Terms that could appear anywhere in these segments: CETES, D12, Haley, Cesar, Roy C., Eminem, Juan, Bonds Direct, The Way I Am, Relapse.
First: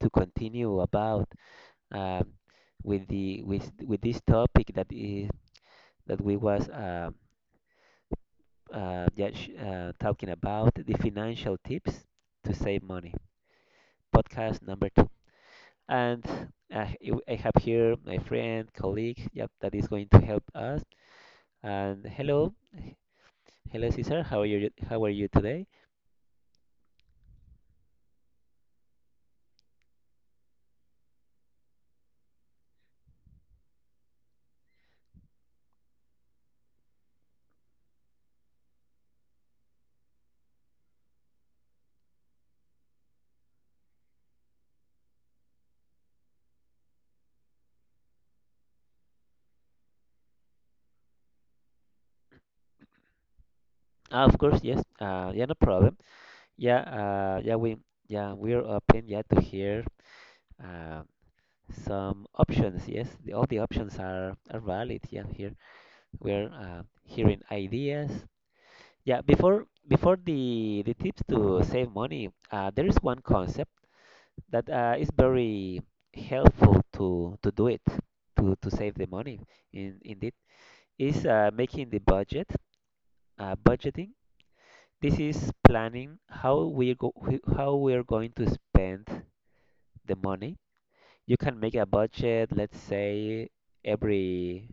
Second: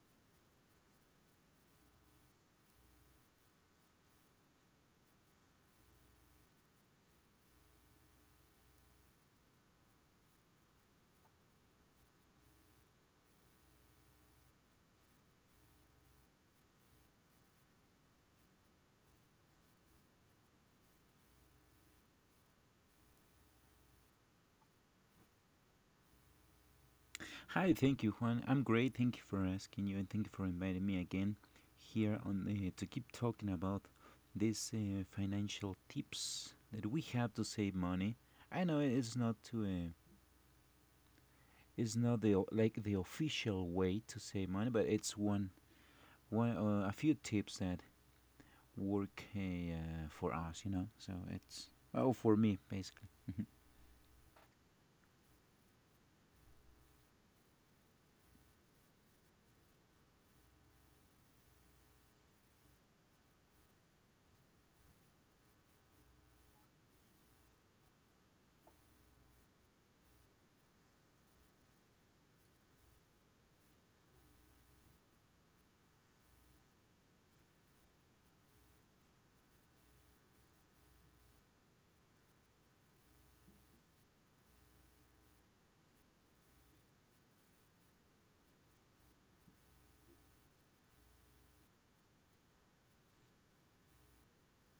to continue about um, with the with this topic that is that we was just talking about the financial tips to save money. Podcast number two, and I have here my friend, colleague, yep, that is going to help us. And hello, Cesar. How are you? How are you today? Hi, thank you, Juan. I'm great. Thank you for asking you, and thank you for inviting me again here on to keep talking about these financial tips that we have to save money. I know it's not to it's not the like the official way to save money, but it's one, a few tips that work for us, you know. So it's for me basically. Ah, of course, yes. Yeah, no problem. Yeah, uh, yeah, we yeah we're open, yeah, to hear uh, some options. Yes, all the options are valid. Yeah, here we're hearing ideas. Yeah, before the tips to save money, there is one concept that is very helpful to do it to save the money. In Indeed, is making the budget, budgeting. This is planning how we go, how we're going to spend the money. You can make a budget, let's say, every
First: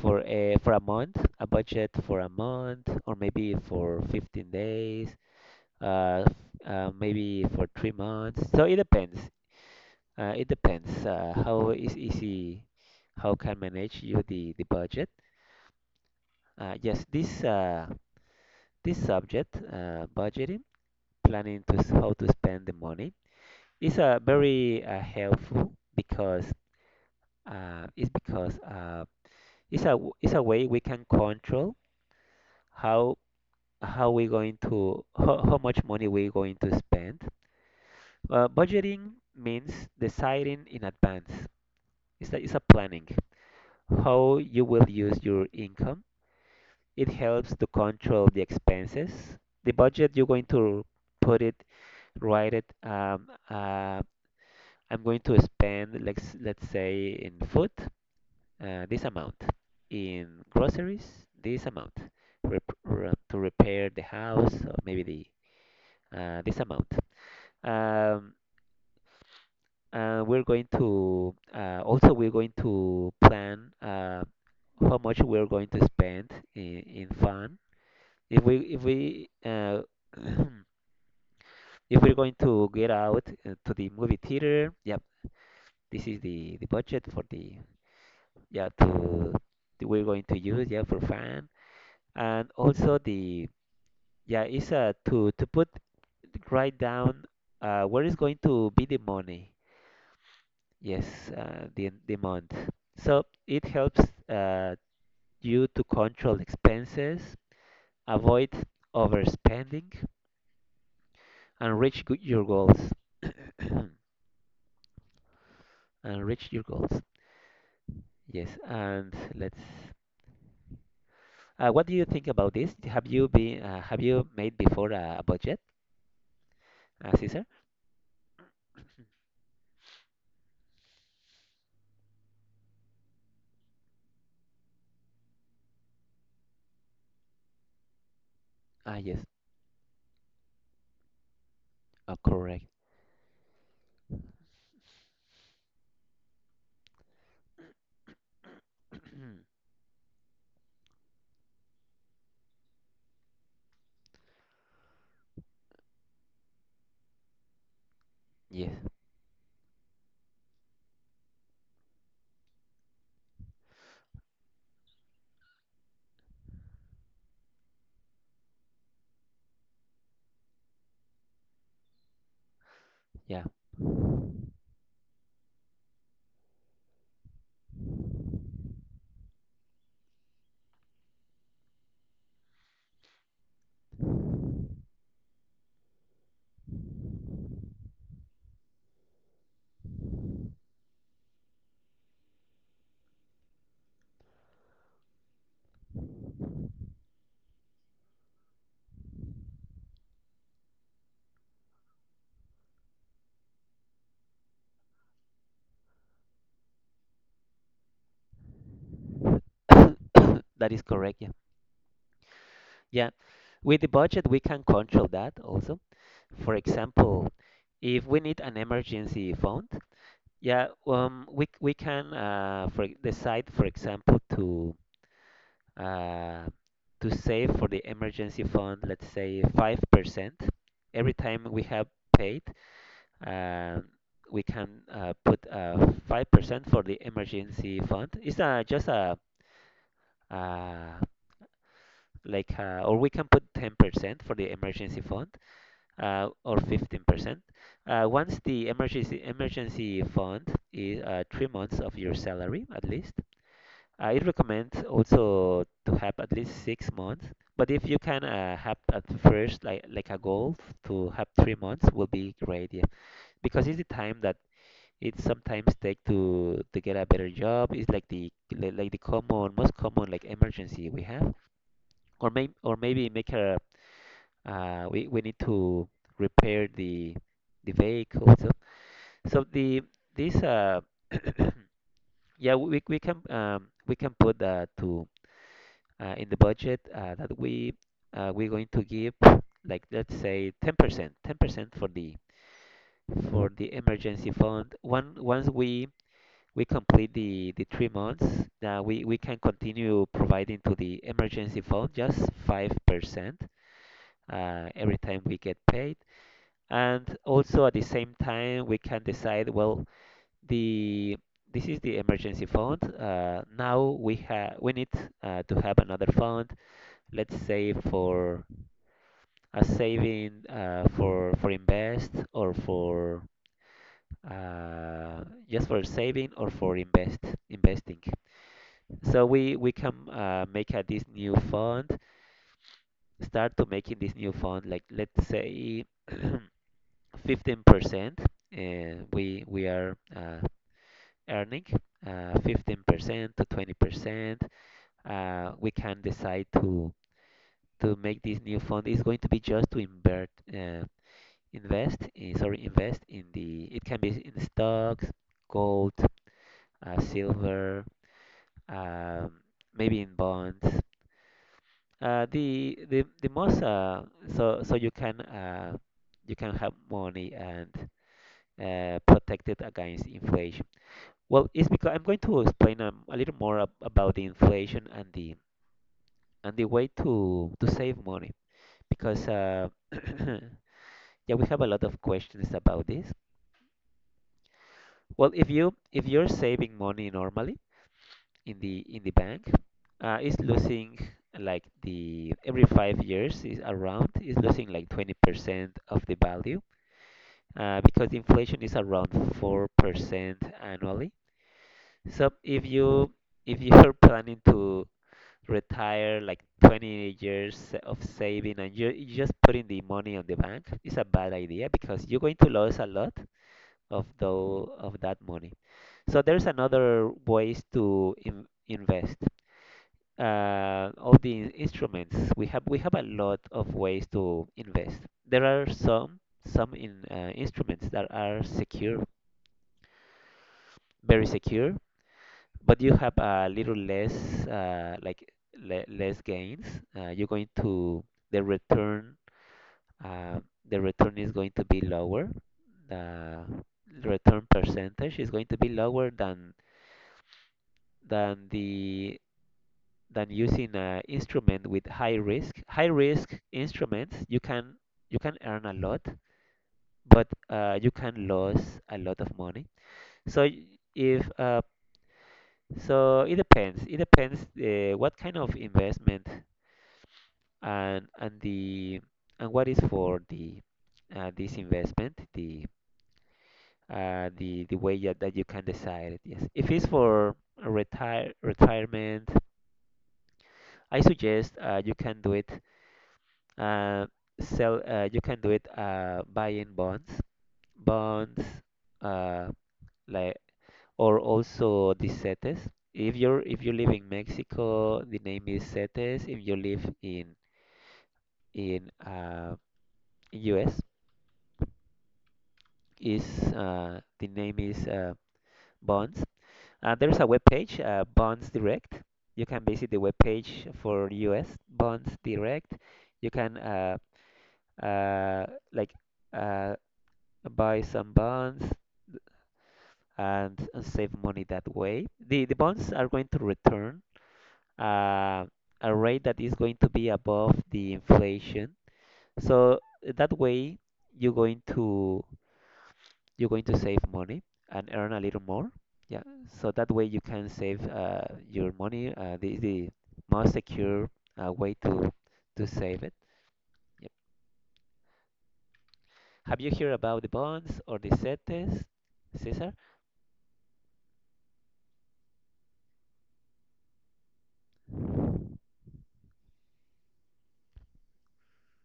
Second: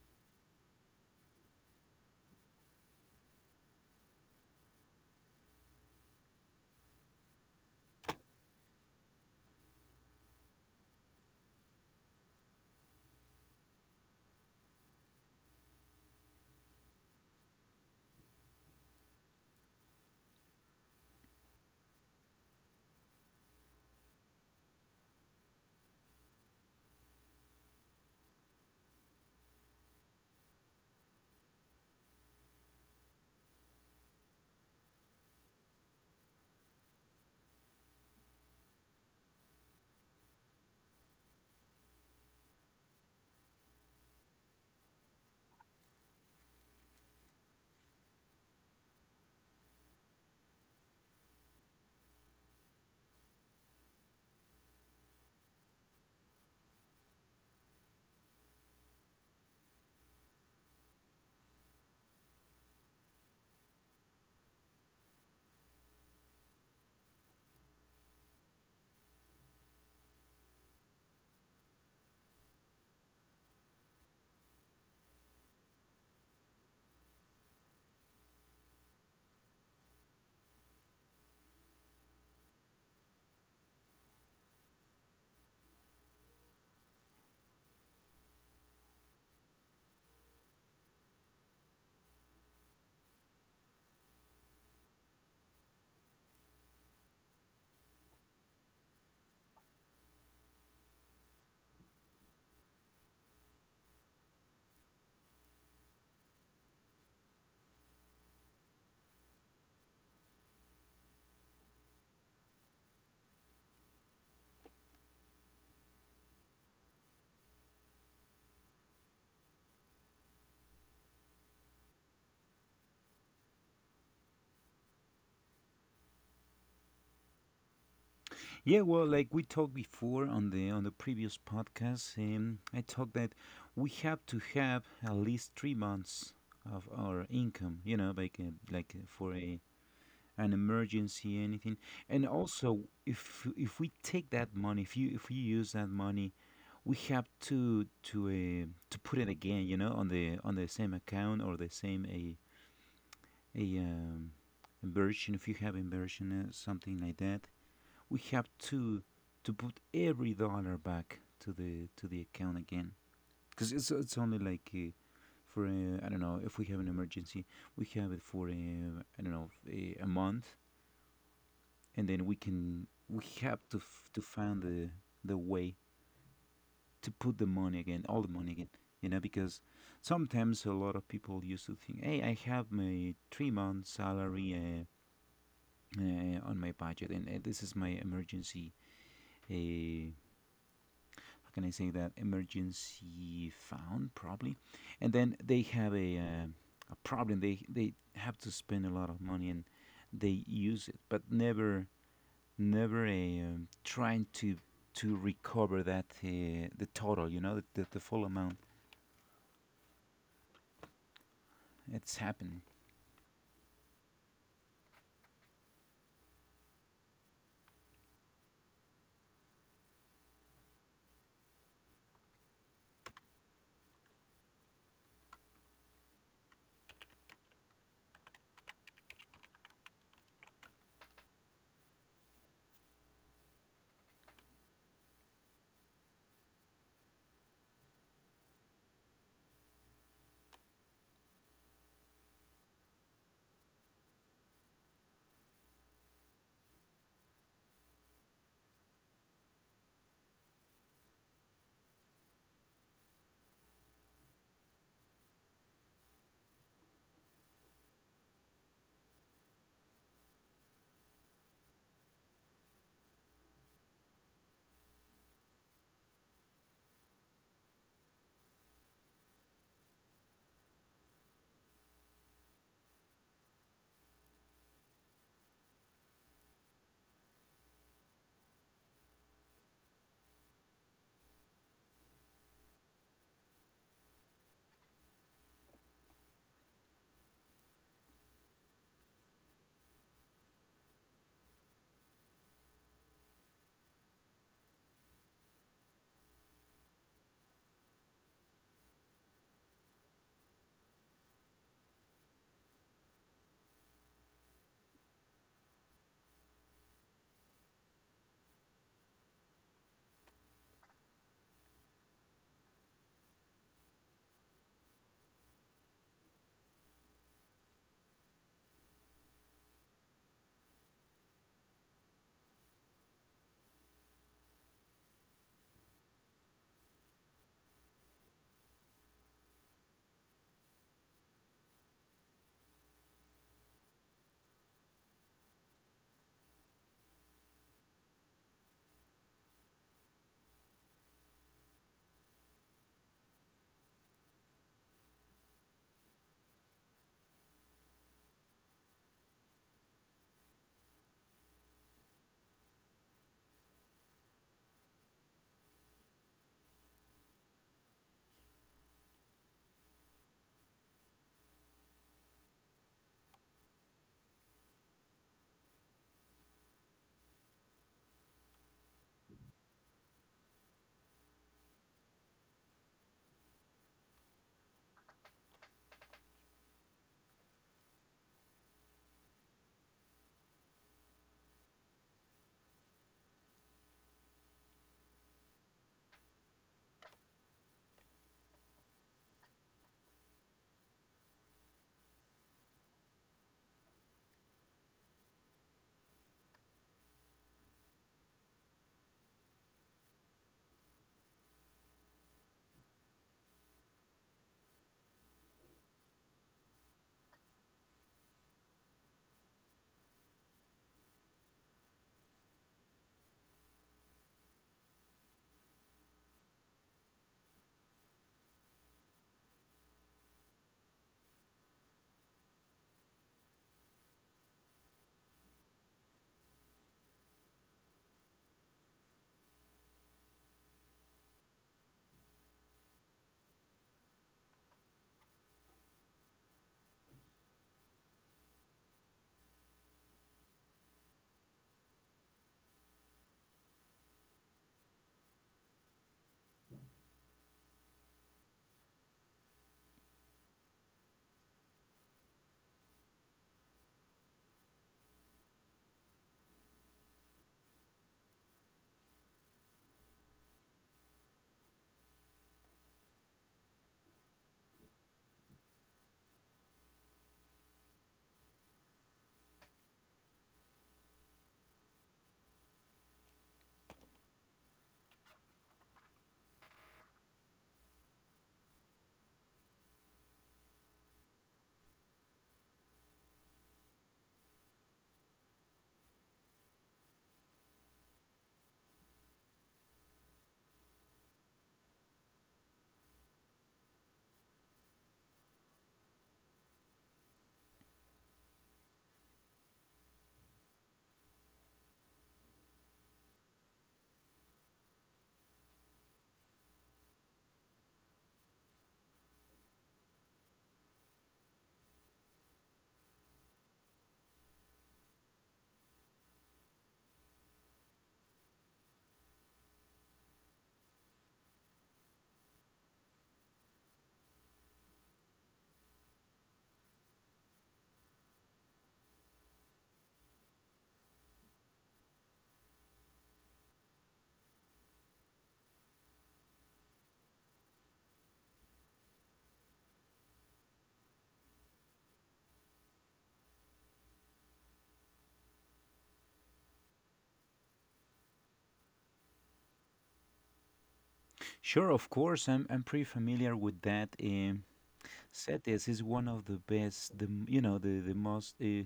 for a month, a budget for a month, or maybe for 15 days, uh, f- maybe for 3 months. So it depends. It depends how is easy, how can manage you the budget. Yes, this subject, budgeting, planning to how to spend the money, is very helpful because uh, it's because. Uh, it's a it's a way we can control how how we going to how much money we going to spend. Budgeting means deciding in advance. It's a planning how you will use your income. It helps to control the expenses. The budget you're going to put it, write it. I'm going to spend, let's say, in food, this amount. In groceries, this amount. To repair the house, or maybe the this amount. Um, we're going to also we're going to plan how much we're going to spend in fun. If we if we're going to get out to the movie theater, yep, this is the budget for the yeah to that we're going to use, yeah, for fun and also the. Yeah, it's to put right down where is going to be the money. Yes, the month. So it helps uh, you to control expenses, avoid overspending, and your goals. and reach your goals. Yes, and let's. What do you think about this? Have you made before a budget, Cesar? Yeah, well, like we talked before on the previous podcast, I talked that we have to have at least 3 months of our income, you know, Ah, yes, for a an emergency, anything. And correct. also, if we take that money, if you use that money, we have to to put it again, you know, on the same account or the same a inversion. If you have inversion something like that, we have yes, to put every dollar back to the account again, because it's only like for I don't know, if we have an emergency, we have it for I don't know, a month, and then we yeah, have to to find the way to put the money again, all the money again, you know, because sometimes a lot of people used to think, hey, I have my 3 month salary on my budget, and this is my emergency uh, how can I say that, emergency fund probably, and then they have a problem. They have to spend a lot of money and they use it, but never, trying to recover that, the total. You know, the, full amount. that is correct. Yeah. It's happening. Yeah, with the budget, we can control that also. For example, if we need an emergency fund, yeah, we can for decide, for example, uh, to save for the emergency fund, let's say 5% every time we have paid. Uh, we can put 5% for the emergency fund. It's just a uh, like or we can put 10% for the emergency fund, or 15%. Once the emergency fund is 3 months of your salary at least. It recommends also to have at least 6 months. But if you can have at first like a goal to have 3 months will be great, yeah. Because it's the time that it sometimes take to get a better job. It's like the common most common like emergency we have, or maybe make a we need to repair the vehicle, so so the this yeah, we can put that to in the budget that we we're going to give, like, let's say 10% for the emergency fund. One Once we complete the 3 months, we can continue providing to the emergency fund just 5% every time we get paid. And also at the same time we can decide, well, the this is the emergency fund, now we have, we need to have another fund, let's say for a saving, for invest, or for uh, just for saving or for invest, investing. So we can this new fund, start to making this new fund, like let's say 15%. We are Earning 15% to 20%. We can decide to make this new fund is going to be just to invest in, sorry, invest in. The It can be in stocks, gold, silver, um, maybe in bonds. The most so so you can have money and protect it against inflation. Well, it's because I'm going to explain a little more ab about the inflation and the way to save money because yeah, we have a lot of questions about this. Well, if you if you're saving money normally in the bank, it's losing, like, the every 5 years is around, is losing like 20% of the value, because inflation is around 4% annually. So if you if you're planning to retire like 20 years of saving and you just putting the money on the bank is a bad idea because you're going to lose a lot of that money. So there's another ways to invest. All the instruments we have, a lot of ways to invest. There are some in instruments that are secure, very secure, but you have a little less like le less gains. You're going to the return uh, the return is going to be lower. The return percentage is going to be lower than the than using an instrument with high risk. High risk instruments you can earn a lot, but you can lose a lot of money. So y- if so it depends. It depends what kind of investment and the and what is for the this investment. The way that, that you can decide it. Yes, if it's for retirement, I suggest you can do it uh, sell you can do it buying bonds, uh, like or also the CETES. If you're if you live in Mexico, the name is CETES. If you live in in uh, US, is the name is Bonds. There's a web page, Bonds Direct. You can visit the web page for US Bonds Direct. You can uh, like uh, buy some bonds and save money that way. The bonds are going to return uh, a rate that is going to be above the inflation. So that way you're going to, save money and earn a little more. Yeah, so that way you can save your money. The most secure way to save it. Yep. Have you heard about the bonds or the CETES, Cesar? Sure, of course, I'm pretty familiar with that. CETES is one of the best, the you know, the most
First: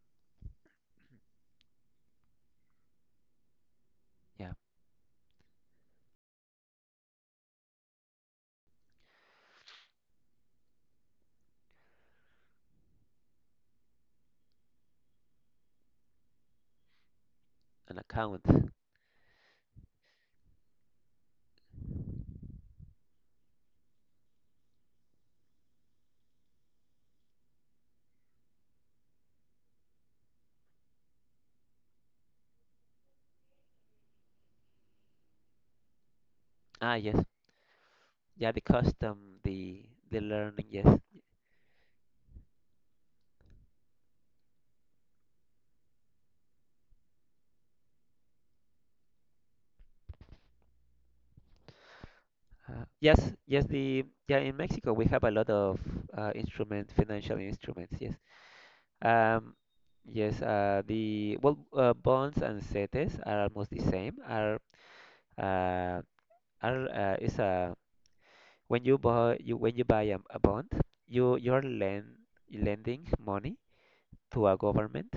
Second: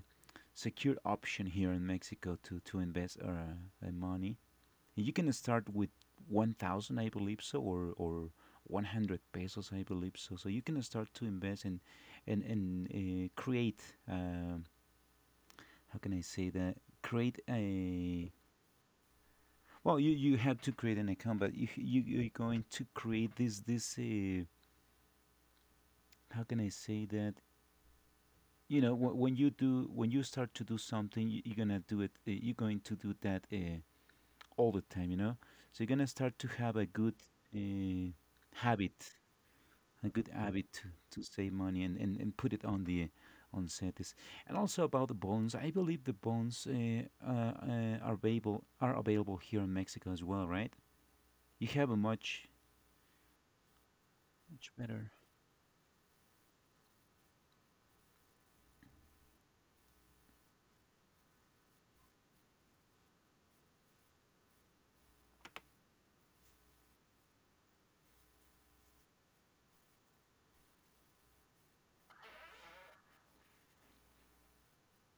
secure option here in Mexico to invest our money. Yeah, You can start with 1,000, I believe so, or 100 pesos, I believe so. So you can start to invest, and create, uh, how can I say that? Create an a, account. well, you have to create an account, but you're going to create this. How can I say that? You know, when you do, when you start to do something, you're gonna do it. You're going to do that all the time. You know, so you're gonna start to have a Ah, good yes. uh, Yeah, the habit, custom, the a good habit learning. to, Yes. Save money, and, and put it on the on sets. And also about the bonds, I believe the bonds are available here in Mexico as well, right? You have a much Uh, yes, yes. The Yeah, in much Mexico we better. have a lot of instrument, financial instruments. Yes. Um, yes, bonds and CETES are almost the same. Uh, are is a When you buy you when you buy a bond, you you're lend lending money to a government.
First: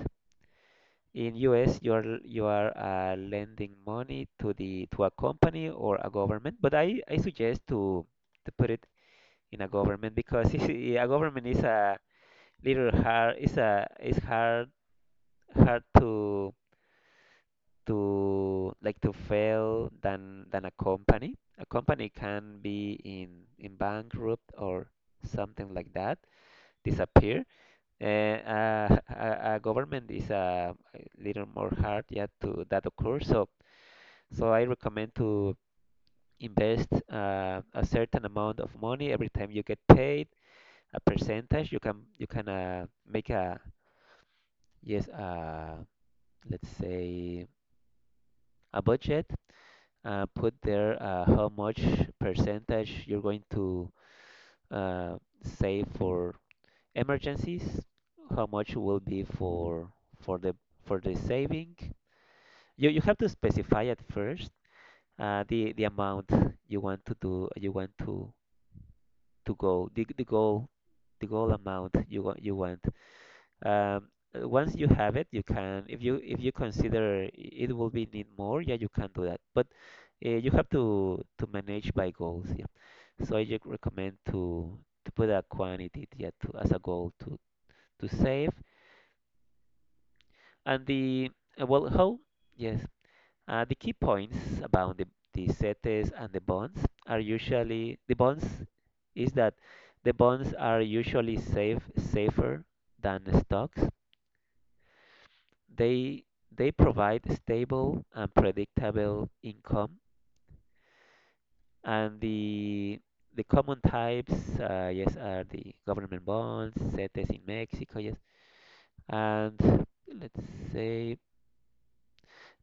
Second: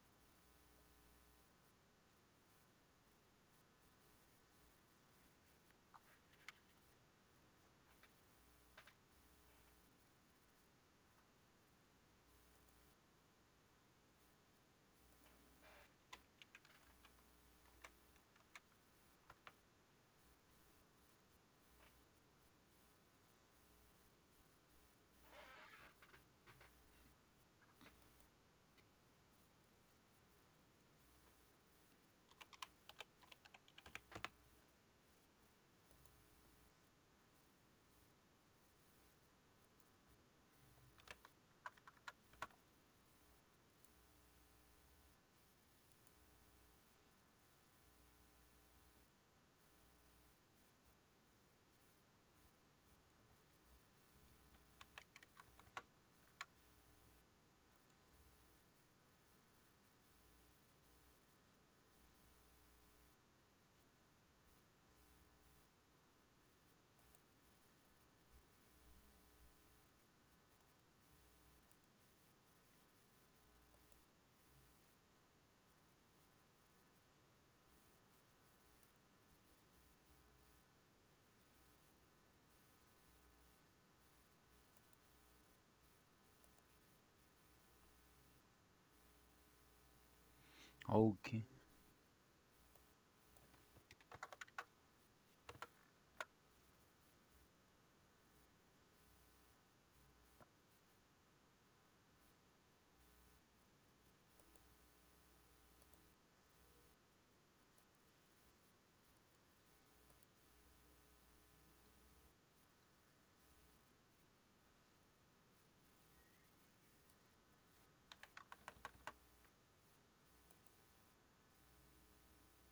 In US, you're you are, lending money to the to a company or a government. But I suggest to put it in a government, because a government is a little hard. Is a is hard Hard to to fail than a company. A company can be in bankrupt or something like that, disappear. And a government is a little more hard yet to that occur. So I recommend to invest a certain amount of money every time you get paid, a percentage. You can make a yes let's say a budget, put there, how much percentage you're going to uh, save for emergencies, how much will be for for the the saving. You have to specify at first the amount you want to do, you want to go the goal amount you want, Um, once you have it. You can, if you consider it will be need more, yeah, you can do that. But you have to manage by goals, yeah. So I just recommend to put a quantity, yeah, to, as a goal, to save. And the Okay. Well, how? Yes, the key points about the CETES and the bonds are usually the bonds is that the bonds are usually safer than the stocks. They they provide stable and predictable income, and the common types, yes, are the government bonds, CETES in Mexico, yes, and let's say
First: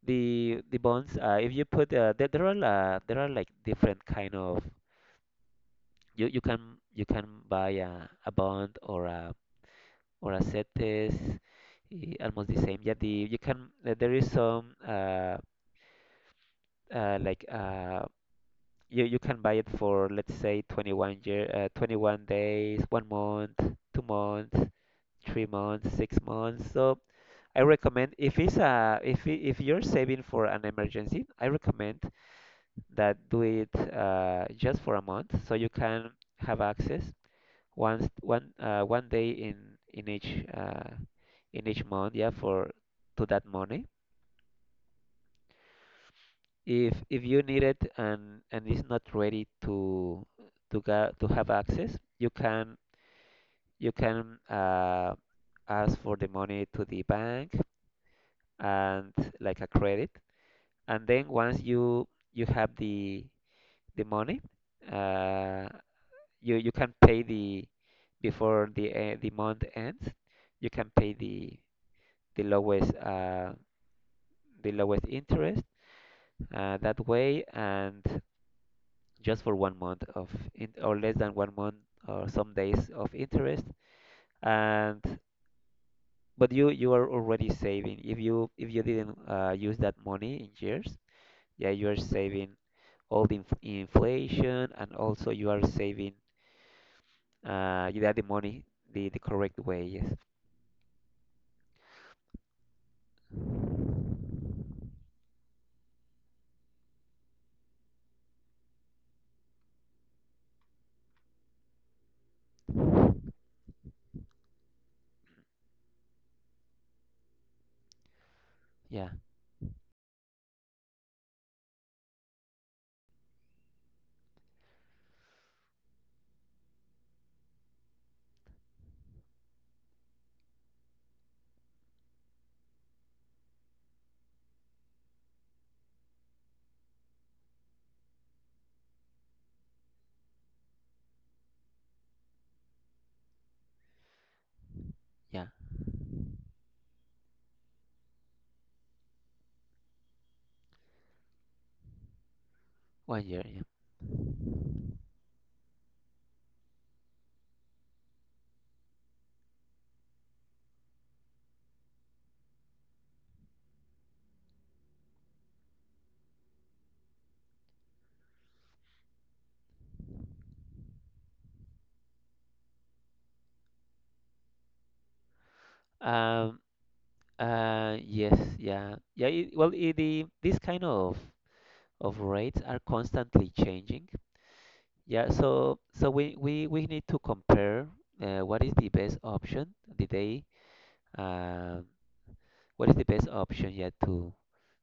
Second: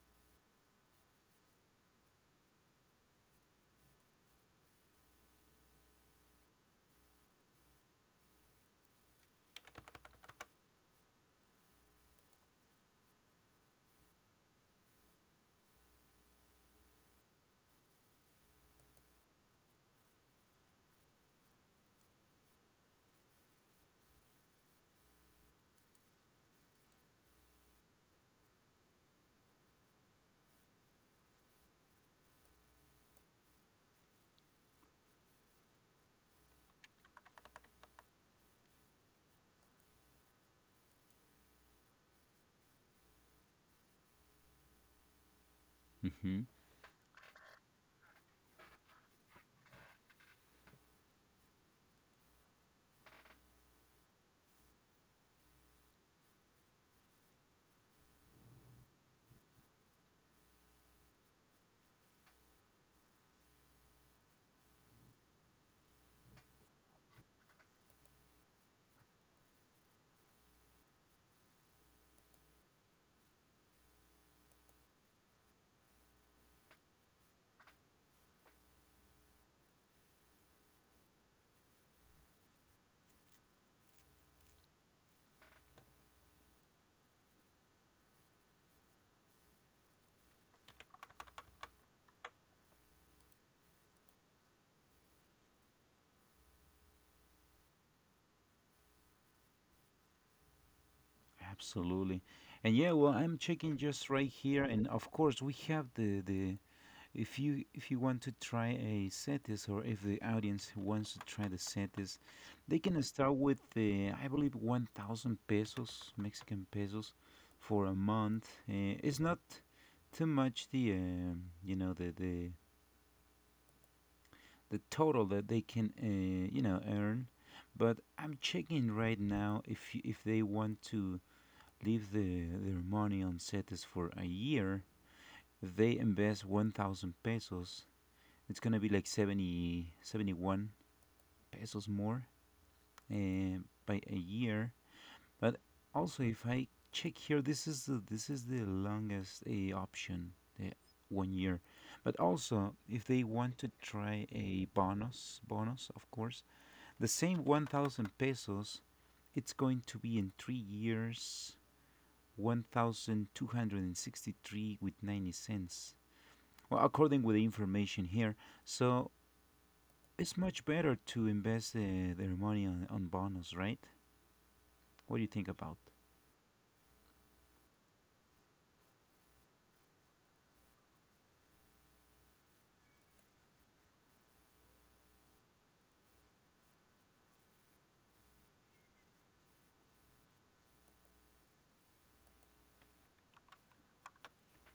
the bonds. If you put there are like different kind of you can buy a bond or a CETES, eh, almost the same. Yeah, the you can there is some uh, like uh, you you can buy it for let's say 21 days, 1 month, 2 months, 3 months, 6 months. So I recommend if it's a if you're saving for an emergency, I recommend that do it just for a month so you can have access once one 1 day in in each uh, in each month, yeah, for to that money. Mhm. If you need it and it's not ready to ga to have access, you can you can uh, ask for the money to the bank and like a credit, and then once you have the money, uh, you you can pay the the month ends. You can pay the lowest the lowest interest that way, and just for 1 month of in, or less than 1 month or some days of interest. And but you are already saving. If you didn't use that money in years, yeah, you are saving all the inflation, and also you are saving you got the money the correct way. Yes. Absolutely. And yeah, well, I'm checking just right here, and of course we have the, if you want to try a setis, or if the audience wants to try the setis, they can start with the, I believe, 1,000 pesos, Mexican pesos, for a month. Yeah. It's not too much, the you know, the total that they can you know, earn. But I'm checking right now, if if they want to leave their money on setis for a year. If they invest 1,000 pesos, it's gonna be like 70, 71 pesos more uh, by a year. Yeah. But also, if I check here, this is the longest option, the one year. But also, if One they year. Yeah. want to try a bonus, of course, the same 1,000 pesos, it's going to be in 3 years. 1,263 with 90 cents, well, according with the information here. So it's much better to invest their money on, bonds, right? What do you think about? Um. Yes. Yeah. Yeah. It, well, it, the this kind of rates are constantly changing. Yeah. So so we need to compare what is the best option the day. Um what is the best option yet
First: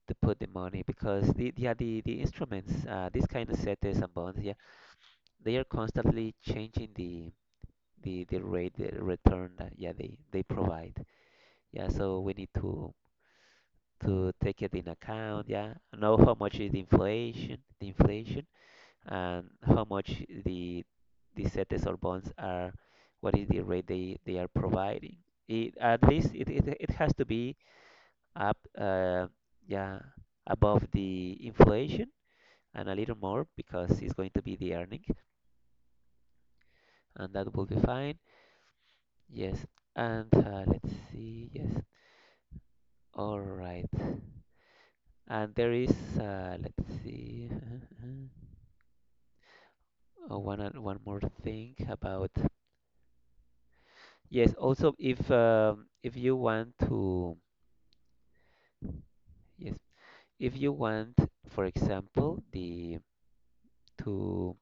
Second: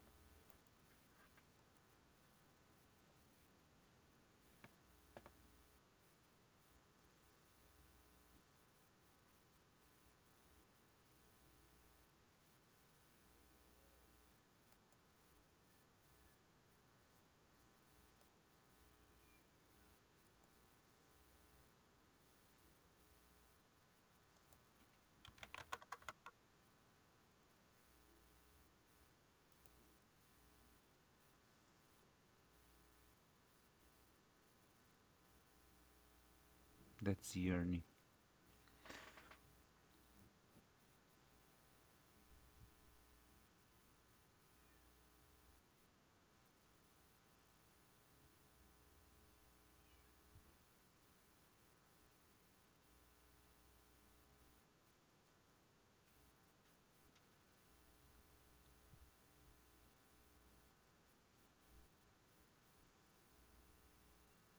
to put the money, because the yeah the instruments, this kind of CETES and bonds, yeah, they are constantly changing the the rate, the return that yeah they provide. Yeah, so we need to take it in account, yeah, know how much is the inflation and how much the CETES or bonds are, what is the rate they are providing. It, at least it has to be up, uh, yeah, above the inflation and a little more, because it's going to be the earning, That's and the that will earning? be fine. Yes, and let's see. Yes, all right. And there is, let's see, oh, one more thing about. Yes, also if you want to, yes, if you want, for example, the to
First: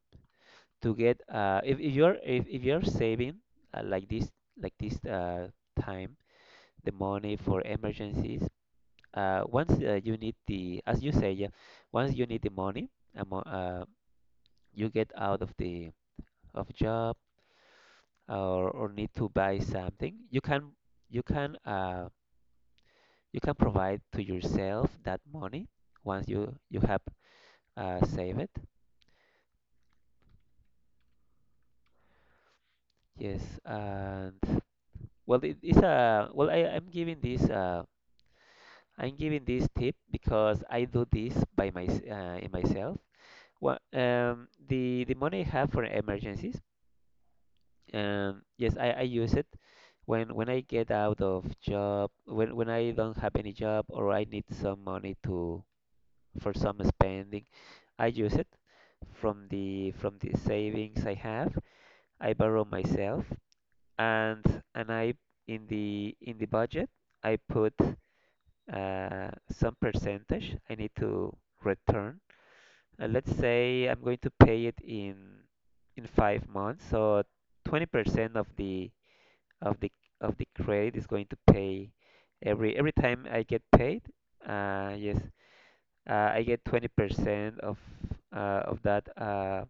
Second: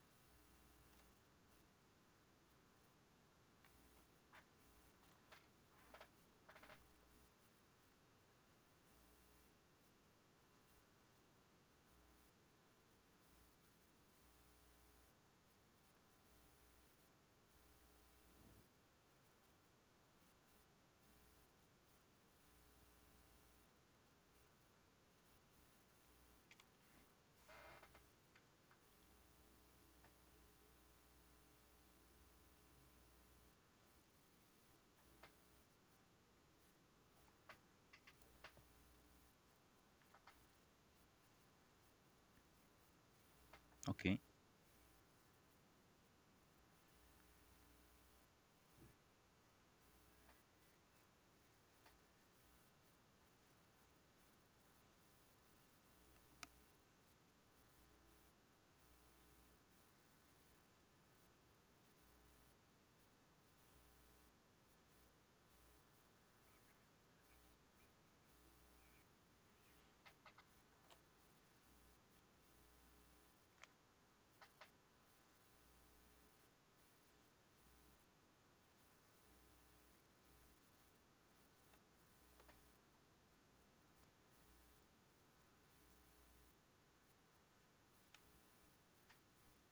to get if you're if you're saving uh, like this like this time, the money for emergencies. Once you need the, as you say, yeah, once you need the money, amo- uh, you get out of the of job, or need to buy something. You can you can uh, you can provide to yourself that money once you have saved it. Yes, and well it is a well I, I'm giving this tip because I do this by my in myself. What Okay, the money I have for emergencies, yes, I use it when I get out of job, when I don't have any job, or I need some money to for some spending, I use it from the savings I have. I borrow myself, and I in the budget I put some percentage I need to return. Let's say I'm going to pay it in 5 months, so 20% of the of the of the credit is going to pay every time I get paid. Uh, yes, I get 20% uh, of that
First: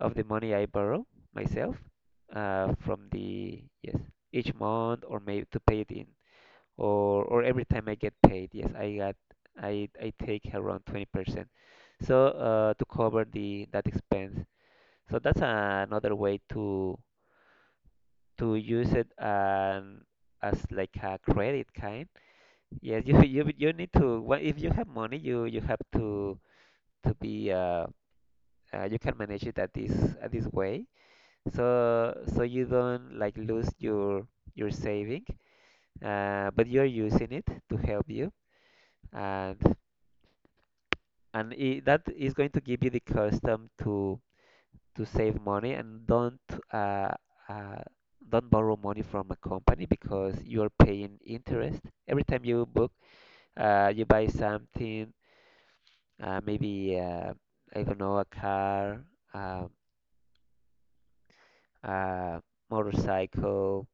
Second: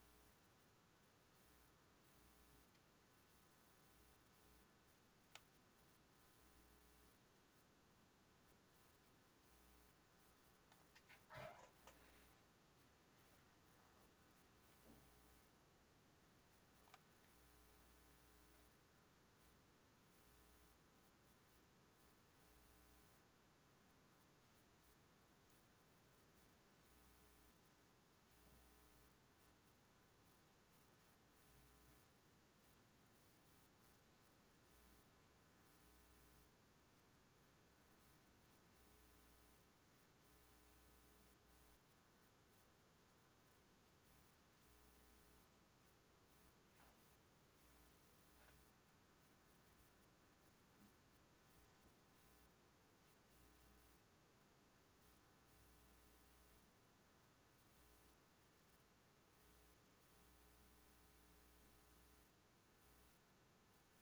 of the money I borrow myself from the yes each month, or maybe to pay it in or every time I get paid, yes, I got I take around 20%. So to cover the that expense. So that's another way to use it, as like a credit kind. Yes, you you need to, well, if you have money, you have to be you can manage it at this way. So so you don't like lose your saving, but you're using it to help you, and and I that is going to give you the custom to save money and uh, uh, don't borrow money from a company, because you are paying interest every time you book you buy something. Maybe I don't know, a car, uh, uh, motorcycle,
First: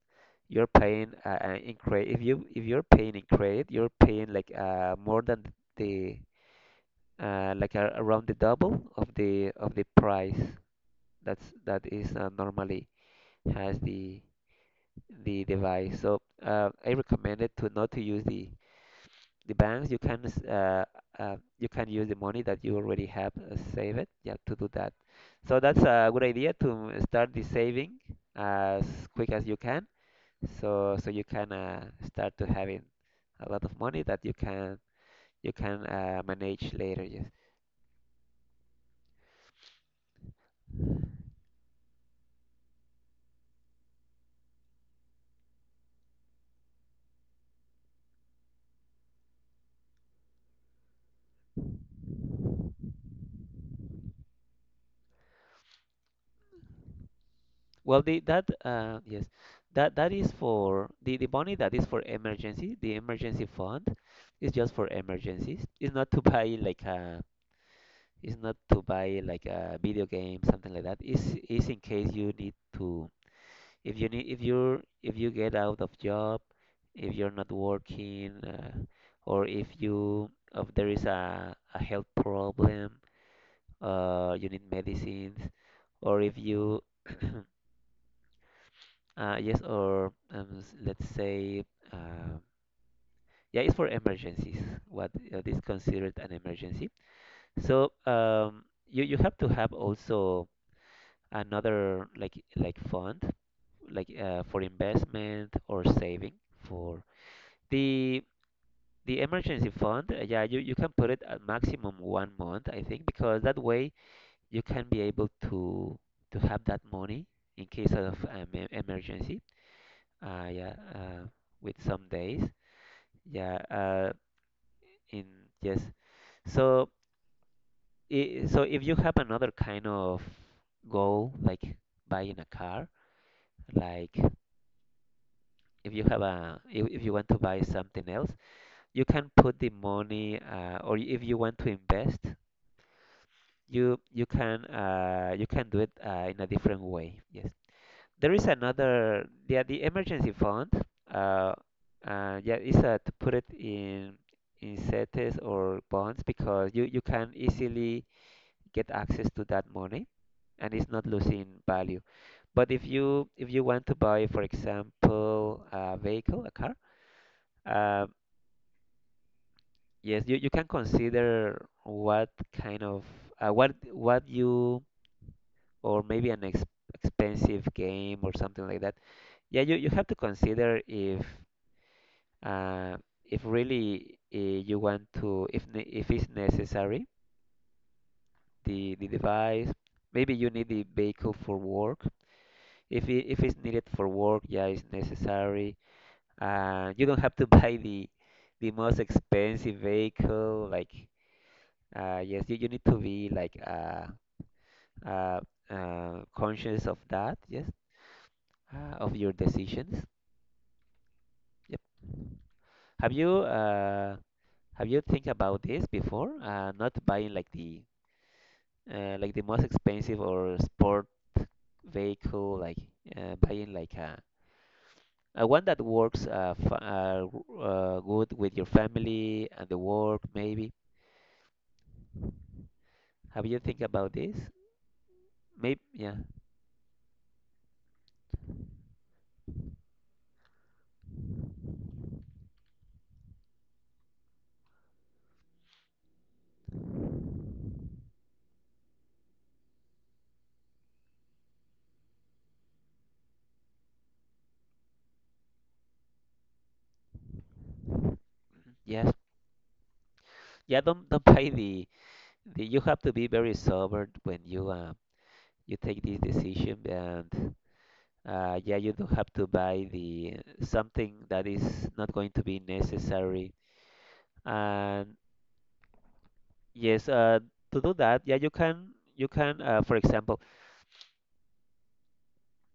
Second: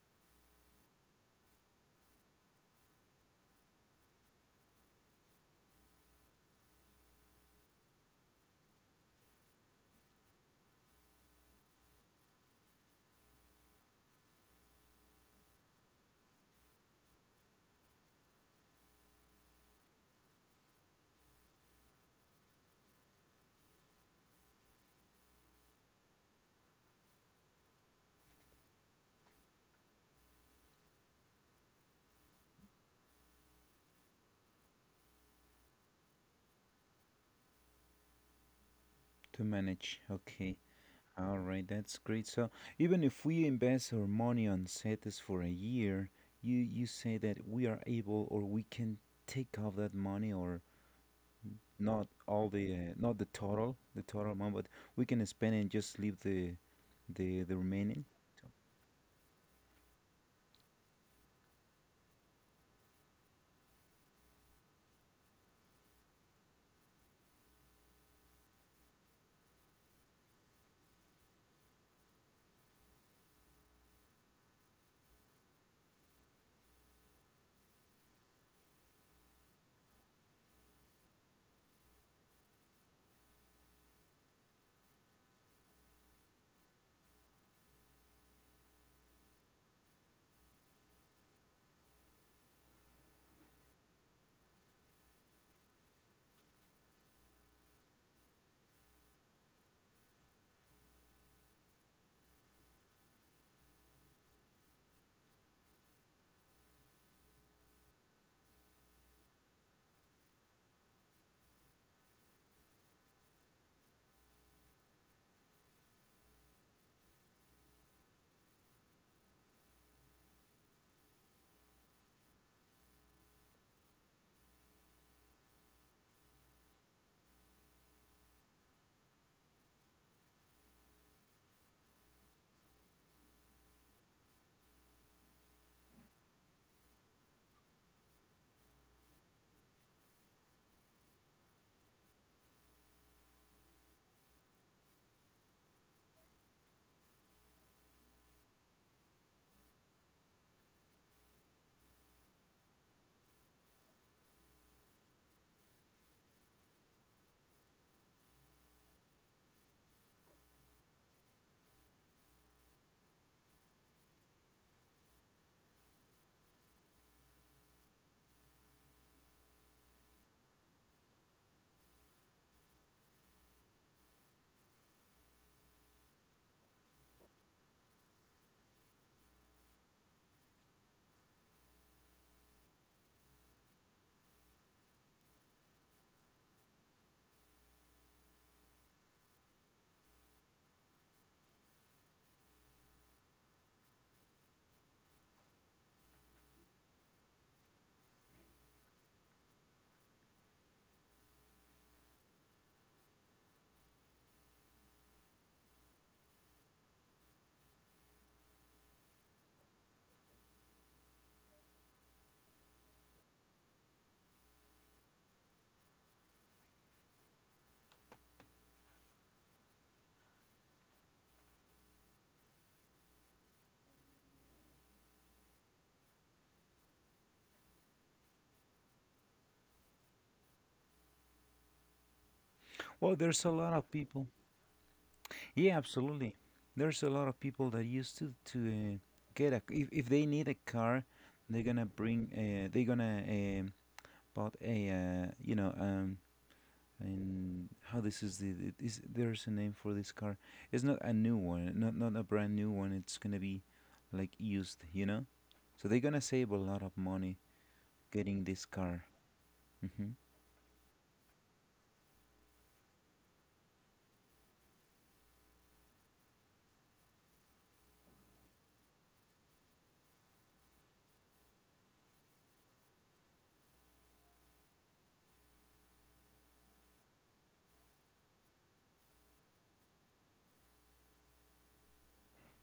you're paying in credit. If you if you're paying in credit, you're paying like more than the like a, around the double of the price. That's that is normally has the device. So I recommend it to not to use the banks. You can you can use the money that you already have, save it. Yeah, to do that. So that's a good idea to start the saving as quick as you can. So so you can start to having a lot of money that you can manage later. Yes. to manage. Okay, all right, that's great. So even if we invest our money on CETES for a year, you say that we are able, or we can take off that money, or not all the, not the total amount, but we can spend and just leave the Well, remaining. the that So, yes, that that is for the money that is for emergency. The emergency fund is just for emergencies. It's not to buy like a, it's not to buy like a video game, something like that. It's in case you need to, if you need, if you're if you get out of job, if you're not working, or if you if there is a health problem, you need medicines, or if you yes, or let's say, uh, yeah, it's for emergencies. What is considered an emergency? So you you have to have also another like fund, like for investment or saving for the the emergency fund. Yeah, you can put it at maximum 1 month, I think, because that way you can be able to have that money in case of emergency. Uh, yeah, uh, with some days. Yeah, in yes. So, so if you have another kind of goal, like buying a car, like if you have a, if you want to buy something else, you can put the money, or if you want to invest, you you can do it in a different way. Yes, there is another. Yeah, the emergency fund. Uh, yeah, is to put it in CETES or bonds, because you can easily get access to that money, and it's not losing value. But if you want to buy, for example, a vehicle, a car, uh, yes, you can consider what kind of what you, or maybe an ex expensive game or something like that. Yeah, you have to consider uh, if really you want to, if it's necessary, the device. Maybe you need the vehicle for work. If it, if it's needed for work, yeah, it's necessary. You don't have to buy the most expensive vehicle. Like, yes, you need to be like uh, conscious of that. Yes, of your decisions. Yep. Have you uh, have you think about this before? Not buying like the most expensive or sport vehicle, like buying like a one that works f good with your family and the work, maybe. well, Have there's a you lot think of about this? people. Maybe, Yeah, yeah, absolutely. There's a lot of people that used to get a, if they need a car, they're gonna bought a, you know, and how, this is the it is, there's a name for this car. It's not a new one, not a brand new one. It's gonna be like used, you know. So they're gonna save a lot of money getting this yes, car. Mm-hmm. yeah. Don't buy the, the. You have to be very sober when you you take this decision, and yeah, you don't have to buy the something that is not going to be necessary. And yes, to do that, yeah, you can for example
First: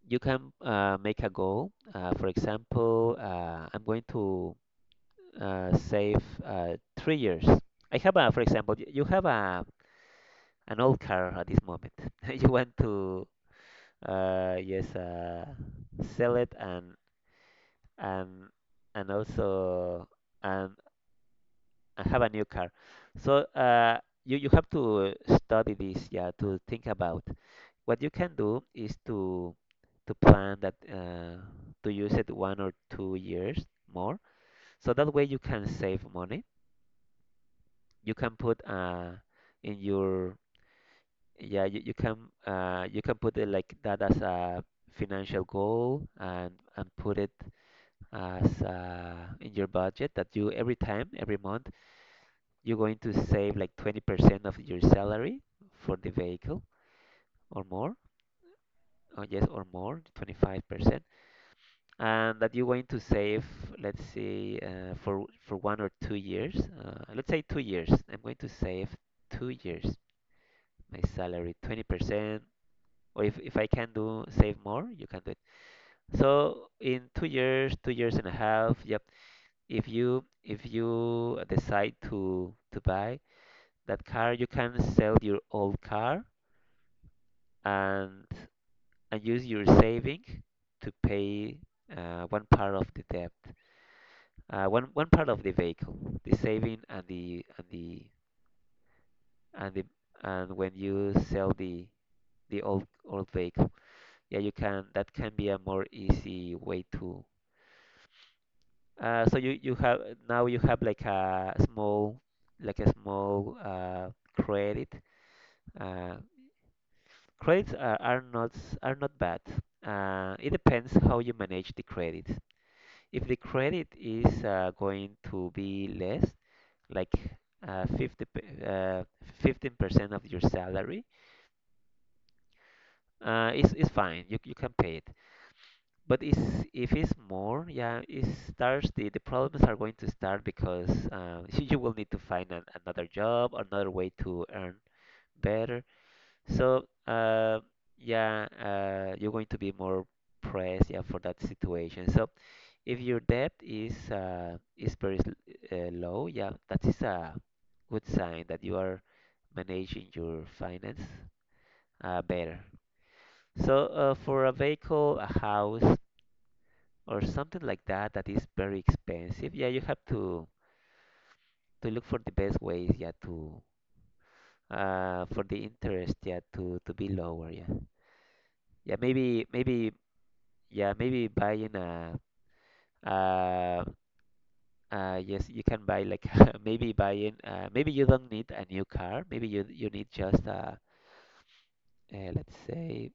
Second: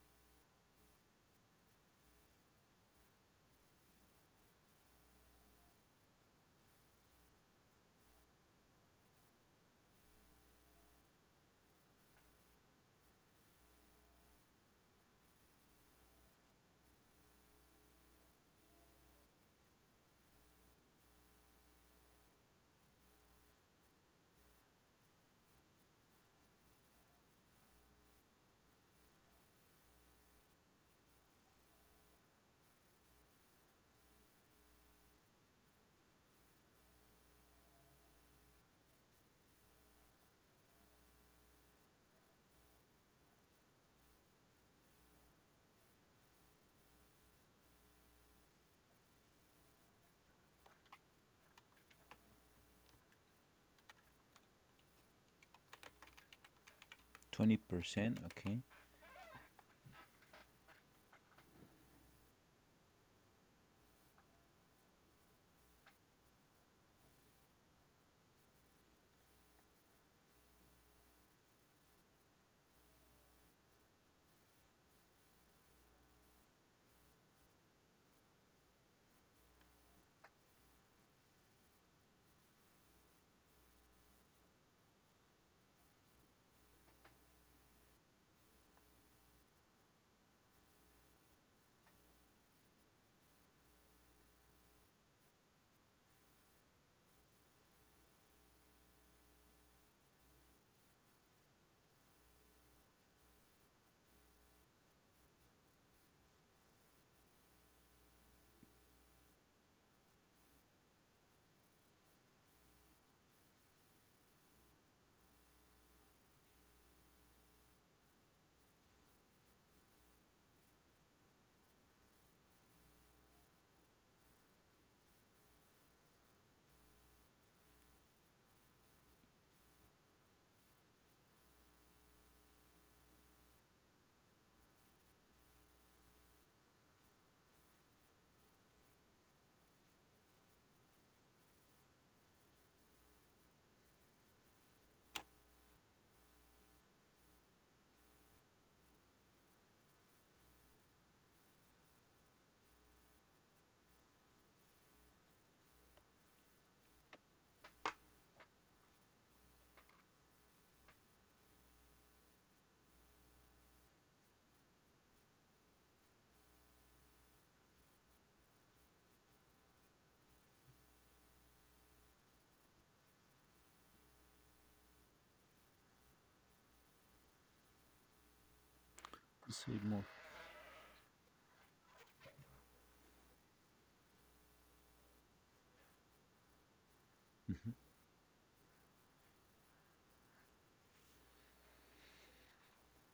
you can make a goal. For example, I'm going to save 3 years. I have a, for example, you have a an old car at this moment. You want to uh, yes uh, sell it and and and also and and have a new car. So you you have to study this, yeah, to think about. What you can do is to plan that to use it 1 or 2 years more. So that way you can save money, you can put in your… yeah you, you can you can put it like that as a financial goal, and put it as in your budget that you every time, every month you're going to save like 20% of your salary for the vehicle Twenty or more. percent, okay. Oh yes, or more, 25%. And that you're going to save, let's say for 1 or 2 years. Let's say 2 years, I'm going to save 2 years my salary 20%. Or if I can do save more, you can do it. So in 2 years, 2 years and a half, yep. If you decide to buy that car, you can sell your old car and and use your saving to pay one part of the debt, one part of the vehicle, the saving, and the and the and the, and when you sell the old old vehicle, yeah, you can. That can be a more easy way to… so you have now you have like a small, like a small credit. Uh, Credits are not are not bad. It depends how you manage the credit. If the credit is going to be less, like uh, 50 pe- uh, 15% of your salary, it's fine. You can pay it. But is, if it's more, yeah, it starts the problems are going to start, because you will need to find an, another job, another way to earn better. So yeah, you're going to be more pressed, yeah, for that situation. So if your debt is very low, yeah, that is a good sign that you are managing your finance better. So for a vehicle, a house, or something like that that is very expensive, yeah, you have to look for the best ways, yeah, to for the interest, yeah, to be lower, yeah, yeah, maybe Save maybe more. yeah, maybe buying a… uh yes, you can buy like maybe buying Mm-hmm. maybe you don't need a new car, maybe you need just a… let's say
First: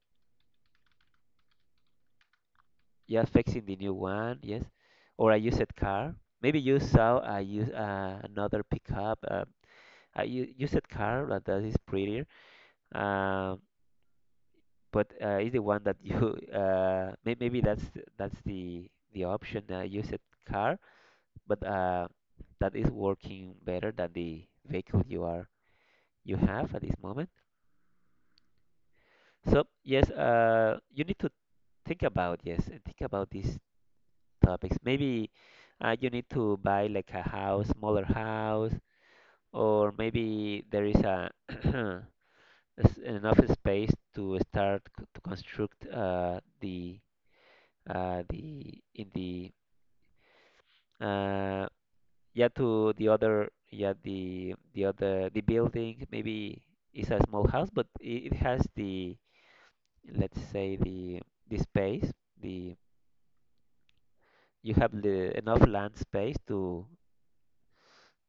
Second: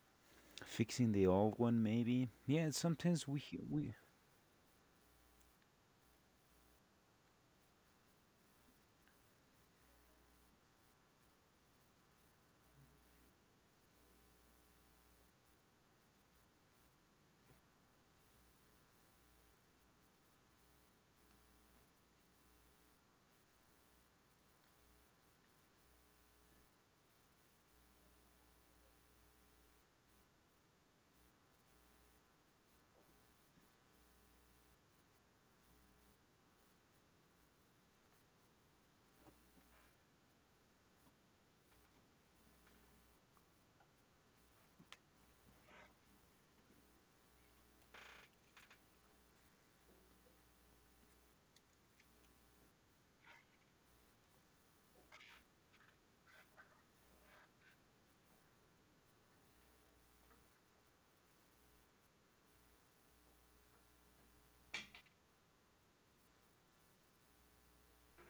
Fixing the old one, maybe. Yeah, yeah, sometimes we, fixing the we. new one, yes, or a used car. Maybe you saw a use another pickup, used car that is prettier. Um, but is the one that you maybe that's that's the option, used car, but that is working better than the vehicle you are, you have at this moment. So yes, you need to think about, yes, and think about these topics. Maybe you need to buy like a house, smaller house, or maybe there is a enough space to start to construct the in the uh, yeah to the other, yeah, the other, the building, maybe is a small house, but it has the, let's say the space, the… you have the enough land space to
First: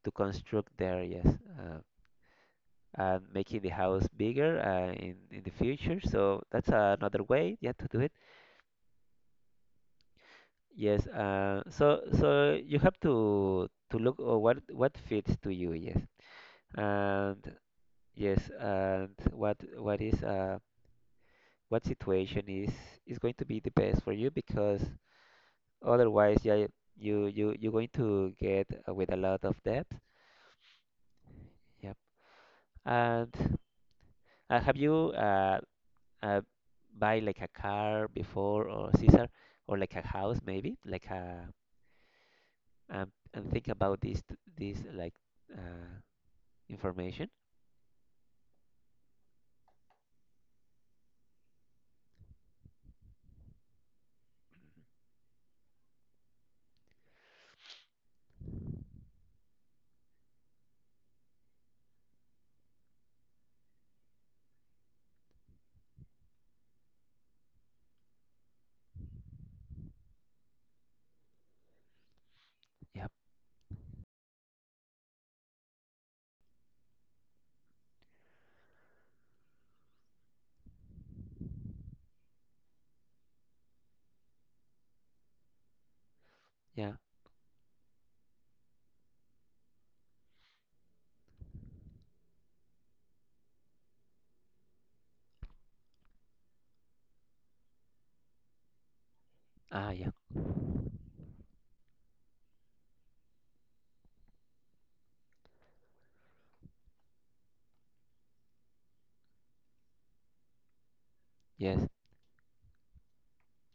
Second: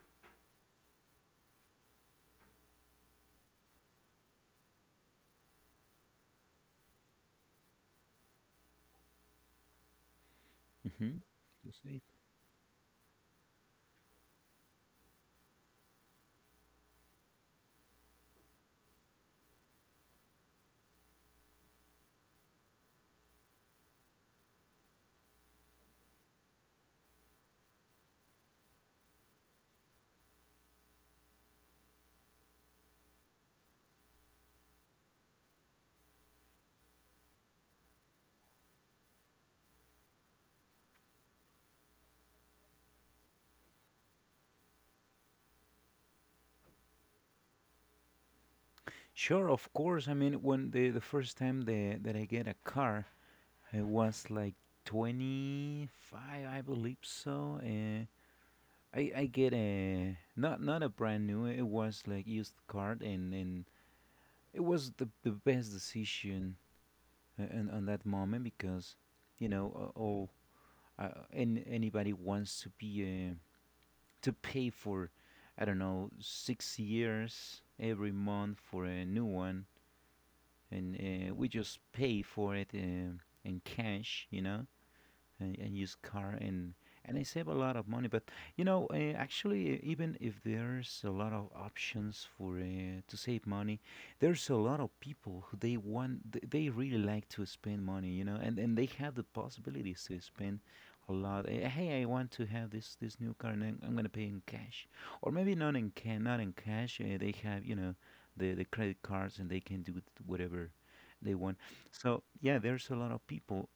construct there, yes. uh, and making the house bigger in the future, so that's another way, yeah, to do it. Yes, Hmm. You see? so so you have to look what fits to you, yes. And yes, and what is what situation is going to be the best for you, because otherwise, yeah, you you're going to get with a lot of debt. Yep. And have you uh buy like a car before, or Caesar, or like a house, maybe like a… and think about this this like uh information. Sure, of course. I mean, when the first time, that I get a car, I was like 25, I believe so. I get a, not a brand new. It was like used car, and it was the best decision on that moment, because, you know, all, and anybody wants to be Yep. To pay for, I don't know, 6 years every month for a new one, and we just pay for it in cash, you know, a used car, and Yeah. I save a lot of money. But you know, actually, even if there's a lot of options for to save money, there's a lot of people who they want, they really like to spend money. You know, and they have the Ah, possibilities yeah. to spend a lot. Eh, hey, I want to have this new car, and I'm gonna pay in cash, or maybe not in, can not in cash. They have, you know, the credit cards, and they can do whatever they want. Yes. So yeah, there's a lot of people,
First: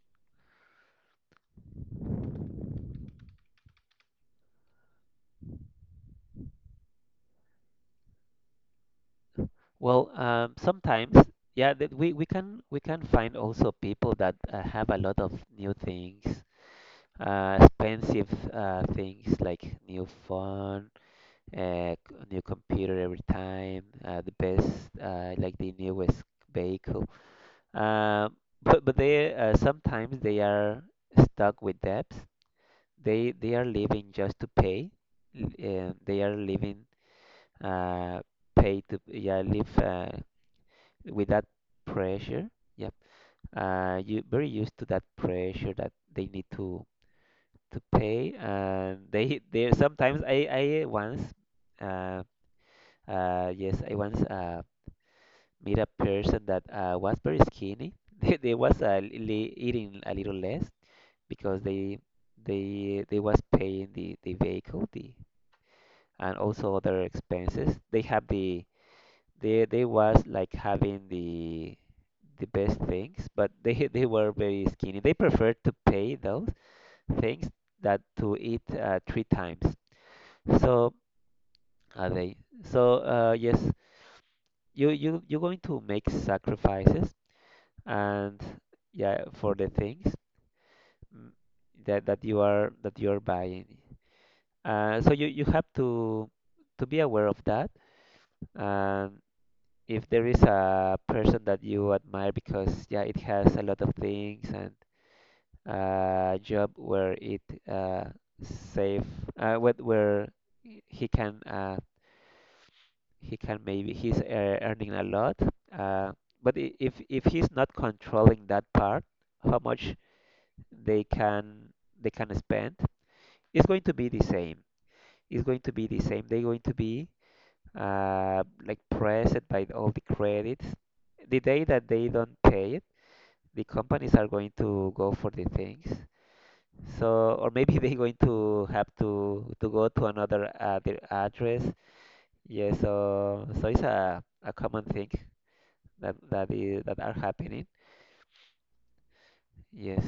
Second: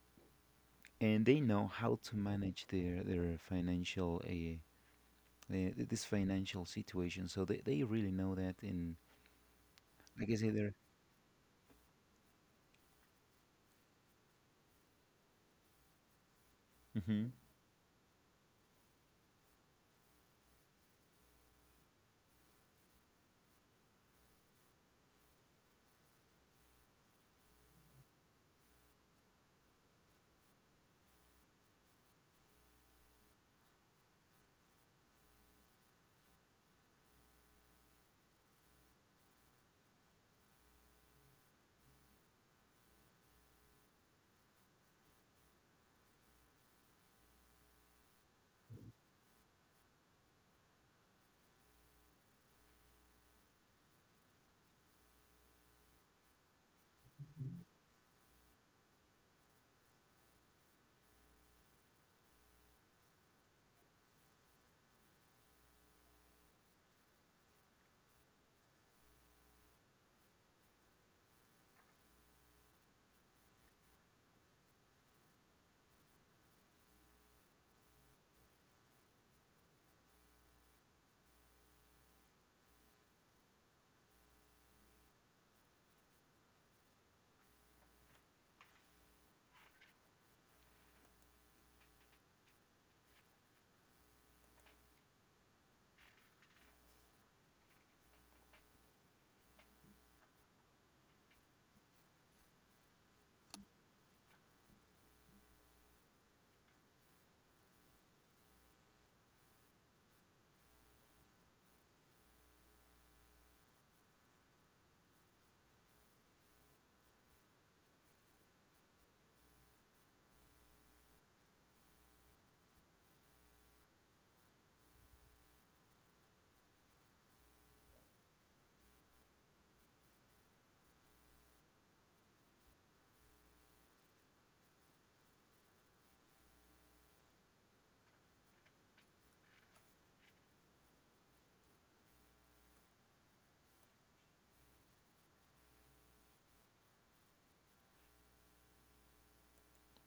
and they know how to manage their financial, this financial situation. So they, really know that, and Well, like I say, they're. sometimes, yeah, that we can find also people that have a lot of new things, Hmm. Expensive things like new phone, uh, c- new computer every time, the best, like the newest vehicle. Um, but they sometimes they are stuck with debts. They are living just to pay. They are living uh, pay to, yeah, live with that pressure. Yep. You very used to that pressure that they need to pay, and they sometimes I once uh yes, I once met a person that was very skinny. They was li eating a little less because they was paying the vehicle, the, and also other expenses. They have the, they was like having the best things, but they they were very skinny. They preferred to pay those things that to eat three times. So are they? So yes, you you're going to make sacrifices, and yeah, for the things, mm, that that you are, that you are buying. So you have to be aware of that, and. If there is a person that you admire because, yeah, it has a lot of things, and a job where it uh save where he can he can, maybe he's earning a lot, uh but if he's not controlling that part, how much they can, they can spend, it's going to be the same, it's going to be the same, they're going to be like pressed by all the credits, the day that they don't pay, big companies are going to go for the things. So, or maybe they're going to have to go to another their address. Yeah, so so it's a common thing that that is, that are happening. Yes,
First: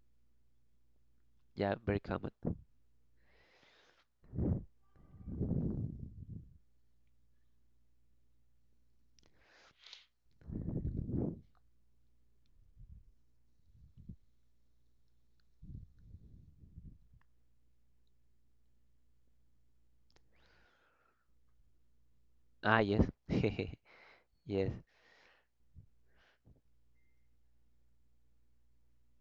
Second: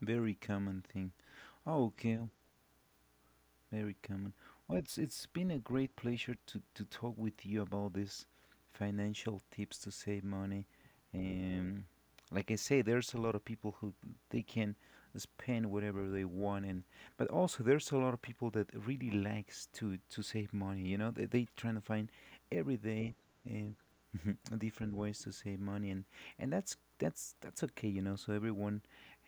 Very common thing. yeah, Oh, very okay. common. Very common. Well, it's been a great pleasure to talk with you about these financial tips to save money. Um, like I say, there's a lot of people who they can spend whatever they want, and but also there's a lot of people that really likes to save money. You know, they trying to find every Ah, yes, day. Uh, yes, different ways to save money, and that's that's okay, you know, so everyone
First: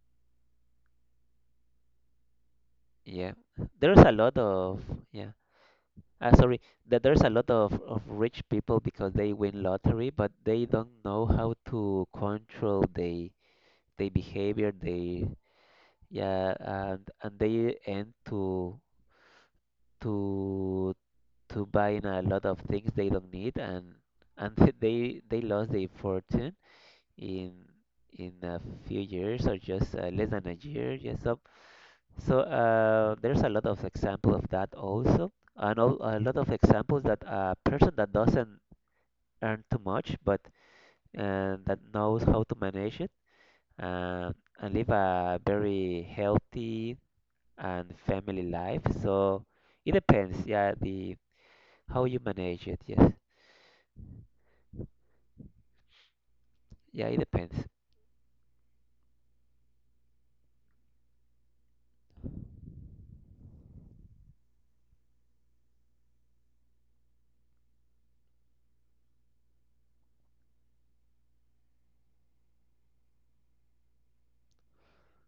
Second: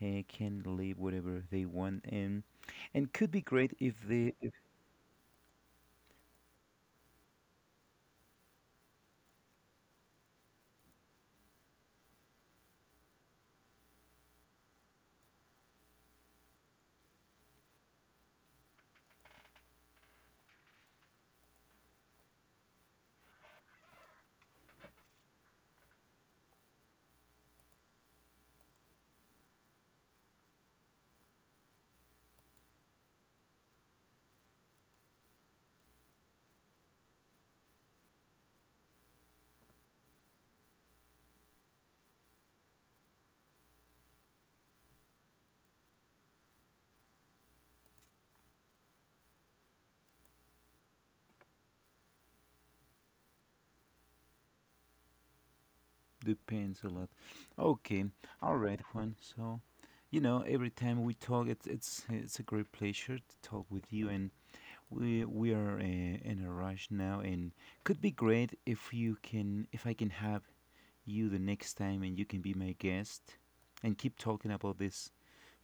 can live whatever they want, and could yeah. be great if There's a the. lot of, yeah. Ah, sorry, that there's a lot of rich people because they win lottery, but they don't know how to control they behavior, they… Yeah, and they end to to to buying a lot of things they don't need, and they lost their fortune in in a few years, or just less than a year. Yes, so so there's a lot of example of that also, and a lot of examples that a person that doesn't earn too much, but that knows how to manage it, uh, and live a very healthy and family life. So it depends, yeah, the how you manage it. Yes, Depends a lot. yeah, it depends. Okay, all right, Juan. So, you know, every time we talk, it's a great pleasure to talk with you, and we are in a rush now, and could be great if you can, if I can have you the next time, and you can be my guest, and keep talking about these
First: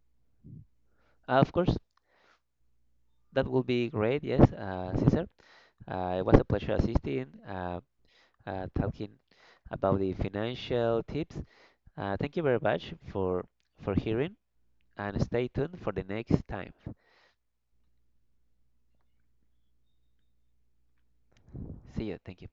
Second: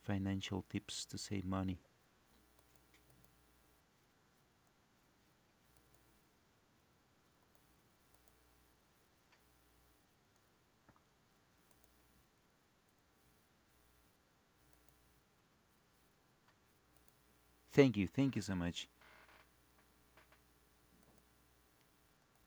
financial tips to save Of money. course, that will be great. Yes, Cesar, it was a pleasure assisting, talking about the financial tips. Thank you very much for hearing, and stay tuned for the next time. Thank you so much. See you. Thank you.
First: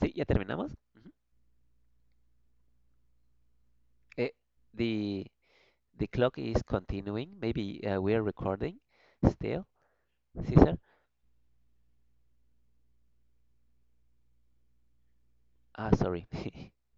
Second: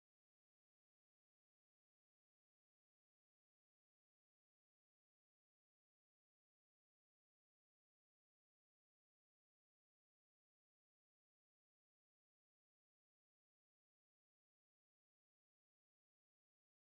Sí, ya terminamos. Ujú. Eh, the the clock is continuing. Maybe we are recording still, Cesar. Ah, sorry.